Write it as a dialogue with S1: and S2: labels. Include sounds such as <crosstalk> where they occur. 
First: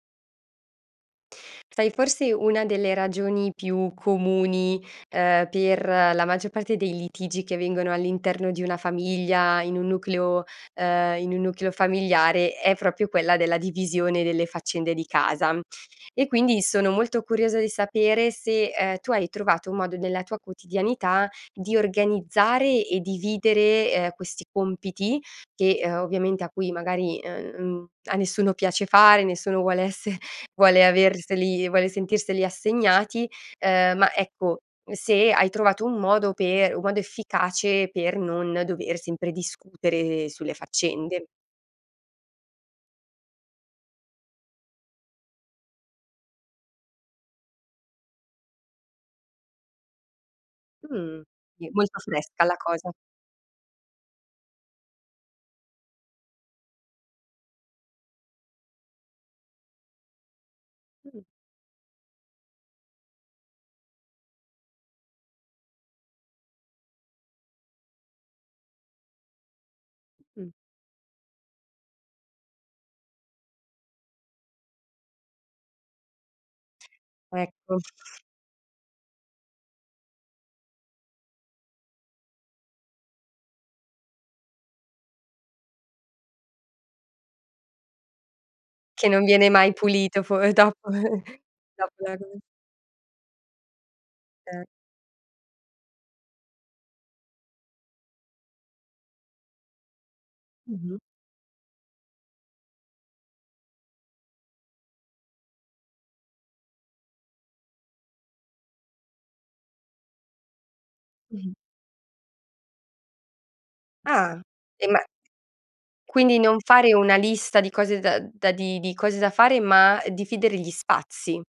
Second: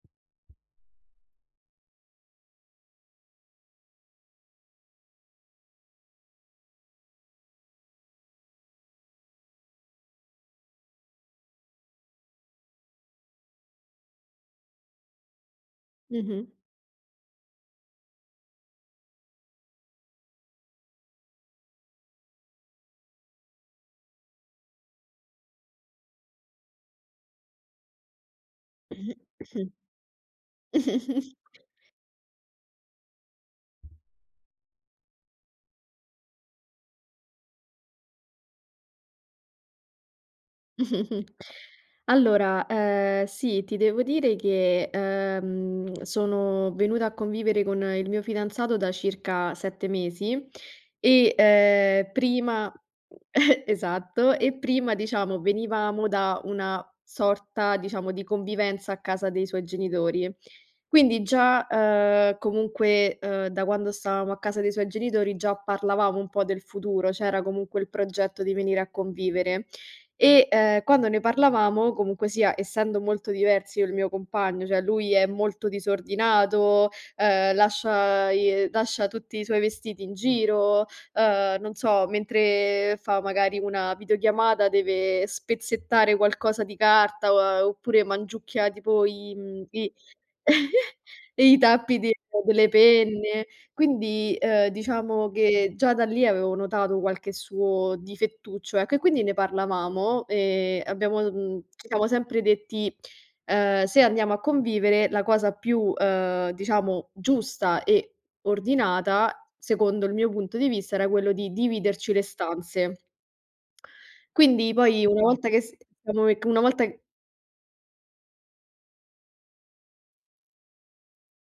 S1: Sai, forse, una delle ragioni più comuni, ehm, per la maggior parte dei litigi che avvengono all'interno di una famiglia, in un nucleo, ehm, in un nucleo familiare, è proprio quella della divisione delle faccende di casa. E
S2: Mh-mh.
S1: quindi sono molto curiosa di sapere se, ehm, tu hai trovato un modo, nella tua quotidianità, di organizzare e dividere, ehm, questi compiti che, uhm, ovviamente a cui, magari, uhm, mhmm, a nessuno piace fare, nessuno
S2: <coughs>
S1: vuole esse vuole averseli, vuole
S2: <chuckles>
S1: sentirseli assegnati, uhm, ma, ecco, se hai trovato un modo per un modo efficace per non dover sempre discutere sulle faccende.
S2: <chuckles> Allora, ehm, sì, ti devo dire che, ehm, sono venuta a convivere con il mio fidanzato da circa 7 mesi
S1: Mh,
S2: e,
S1: sì. Molto
S2: ehm,
S1: fresca la
S2: prima
S1: cosa.
S2: <chuckles> esatto, e prima, diciamo, venivamo da una sorta, diciamo, di convivenza a casa dei suoi genitori. Quindi già, uhm, comunque, uhm, da quando stavamo a casa dei suoi genitori già parlavamo un po' del futuro, c'era comunque il progetto di venire a convivere e,
S1: Mh.
S2: uhm, quando ne parlavamo, comunque sia, essendo molto diversi io e il mio compagno, cioè, lui è molto disordinato, uhm,
S1: Ecco.
S2: lascia, i lascia tutti i suoi vestiti in giro, uhm, non so, mentre fa, magari, una videochiamata deve spezzettare qualcosa di carta, oppure mangiucchia, tipo
S1: Che non
S2: i,
S1: viene
S2: mhmm,
S1: mai
S2: i
S1: pulito fo eh, dopo
S2: <chuckles>
S1: <chuckles>
S2: i
S1: dopo
S2: tappi di
S1: la do
S2: delle penne. Quindi,
S1: Eh.
S2: uhm, diciamo che già da lì avevo notato qualche suo difettuccio, ecco, e quindi ne parlavamo e
S1: Mh-mh.
S2: abbiamo, uhm, ci siamo sempre detti: “Uhm, se andiamo a convivere, la cosa più, uhm, diciamo, giusta e ordinata, secondo il mio punto di vista, era quello di
S1: Mh-mh.
S2: dividerci le stanze.”
S1: Ah,
S2: Quindi,
S1: e ma
S2: poi, una volta che s diciamo
S1: quindi
S2: che
S1: non
S2: una volta
S1: fare
S2: che
S1: una lista di cose da da di di cose da fare, ma dividere gli spazi.